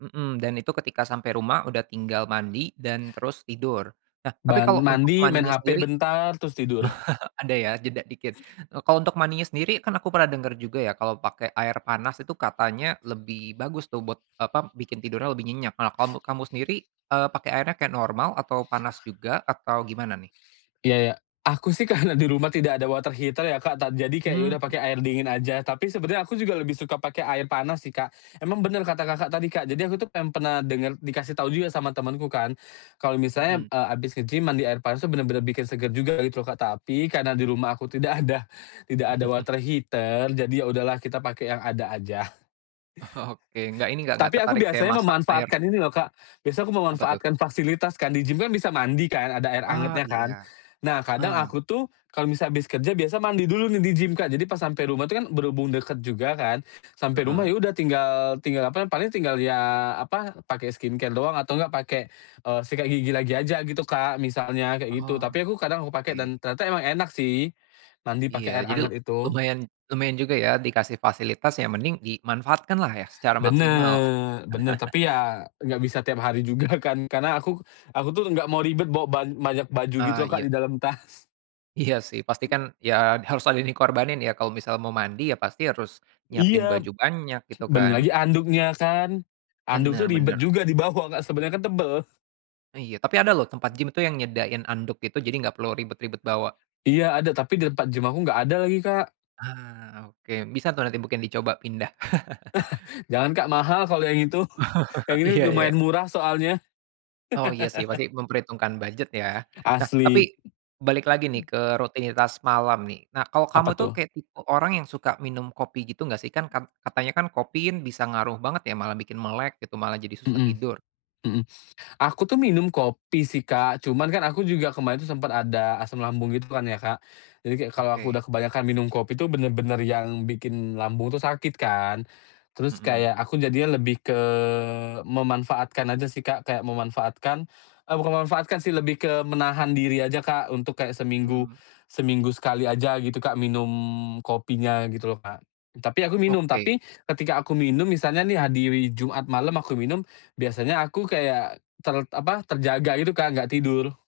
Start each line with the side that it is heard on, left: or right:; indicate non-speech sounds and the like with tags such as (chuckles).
right: Mhm, dan itu ketika sampai rumah udah tinggal mandi dan terus tidur. Nah, tapi
left: Ban
right: kalau untuk
left: mandi, main
right: mandinya
left: hp
right: sendiri
left: bentar, terus tidur. (chuckles)
right: (chuckles) ada ya, jeda dikit. Eee, kalau untuk mandinya sendiri, kan aku pernah denger juga ya kalau pakai air panas itu katanya lebih bagus tuh buat, eee, apa, bikin tidurnya lebih nyenyak. Nah, kamu kamu sendiri, eee, pakai airnya kayak normal, atau panas juga, atau gimana, nih?
left: Iya iya. Aku sih karena di rumah tidak ada water heater, ya, Kak, tad jadi, kayak ya
right: Hmm.
left: udah pake air dingin aja. Tapi, sebenarnya aku juga lebih suka pake air panas sih, Kak. Emang bener kata Kakak tadi, Kak, jadi, aku tuh pen pernah denger dikasih tahu juga sama temenku kan, kalau misalnya,
right: Mhm.
left: eee, habis nge-gym mandi air panas itu bener-bener bikin seger juga gitu loh, Kak. Tapi, karena di rumah aku tidak ada tidak ada water
right: (chuckles)
left: heater, jadi ya udahlah kita pakai yang ada aja.
right: Oke. Nggak ini, nggak nggak
left: Tapi aku
right: tertarik kayak
left: biasanya
right: masak air?
left: memanfaatkan ini loh Kak, biasanya aku
right: Apa tuh?
left: memanfaatkan fasilitas kan, di gym kan bisa mandi kan, ada air
right: Oh,
left: angetnya kan.
right: iya.
left: Nah, kadang
right: Heeh.
left: aku tuh, kalau misalnya habis kerja biasa mandi dulu nih di gym, Kak. Jadi, pas sampai rumah itu kan berhubung dekat juga kan, sampai rumah
right: Heeh.
left: ya udah tinggal tinggal apa, paling tinggal ya apa, pakai skincare doang, atau enggak pakai, eee, sikat gigi lagi aja gitu, Kak, misalnya kayak gitu.
right: Oh,
left: Tapi, aku kadang aku pakai
right: oke.
left: dan ternyata emang enak sih mandi
right: Iya.
left: pakai air
right: Jadi,
left: hangat itu.
right: lumayan lumayan juga ya, dikasih fasilitas ya mending dimanfaatkanlah ya, secara maksimal lah.
left: Bener bener,
right: (chuckles)
left: tapi ya nggak bisa tiap hari juga kan. Karena aku aku tuh nggak mau ribet bawa ban banyak baju gitu
right: Ah,
left: loh Kak,
right: iya.
left: di dalam tas.
right: Iya, sih. Pastikan ya harus ada yang dikorbanin ya, kalau misal mau mandi ya pasti harus nyiapin
left: Iya.
right: baju banyak, gitu
left: Belum
right: kan.
left: lagi handuknya kan. Handuk tuh
right: Bener
left: ribet
right: bener.
left: juga di bawa Kak, sebenarnya kan tebel.
right: Iya, tapi ada loh tempat gym tuh yang nyediain handuk gitu, jadi nggak perlu ribet-ribet bawa.
left: Iya ada, tapi di tempat gym aku nggak ada lagi, Kak.
right: Ah, oke. Bisa tuh nanti mungkin dicoba pindah. (chuckles)
left: (chuckles) Jangan Kak, mahal kalo yang itu. Yang
right: (chuckles)
left: ini
right: Iya iya.
left: lumayan murah soalnya.
right: Oh, iya sih,
left: (laughs)
right: pasti memperhitungkan budget ya. Nah, tapi
left: Asli.
right: balik lagi nih ke rutinitas malam nih. Nah, kalau kamu
left: Apa,
right: itu
left: tuh?
right: kayak tipe orang yang suka minum kopi gitu nggak, sih? Kan kat katanya kan kopi bisa ngaruh banget ya, malah bikin melek gitu, malah jadi susah
left: Mhm,
right: tidur.
left: mhm. Aku tuh minum kopi sih, Kak, cuman kan aku juga kemarin tuh sempat ada asam lambung gitu kan ya, Kak. Jadi kayak kalau aku
right: Oke.
left: udah kebanyakan minum kopi itu bener-bener yang bikin lambung tuh sakit kan. Terus
right: Mhm.
left: kayak aku jadinya lebih ke memanfaatkan aja sih, Kak. Kayak memanfaatkan eee, bukan memanfaatkan sih, lebih ke menahan diri aja, Kak, untuk kayak seminggu
right: Hmm.
left: seminggu sekali aja gitu, Kak, minum kopinya gitu loh, Kak. Tapi, aku minum
right: Oke.
left: tapi, ketika aku minum misalnya nih di Jumat malam aku minum, biasanya aku kayak ter apa, terjaga gitu Kak, nggak tidur.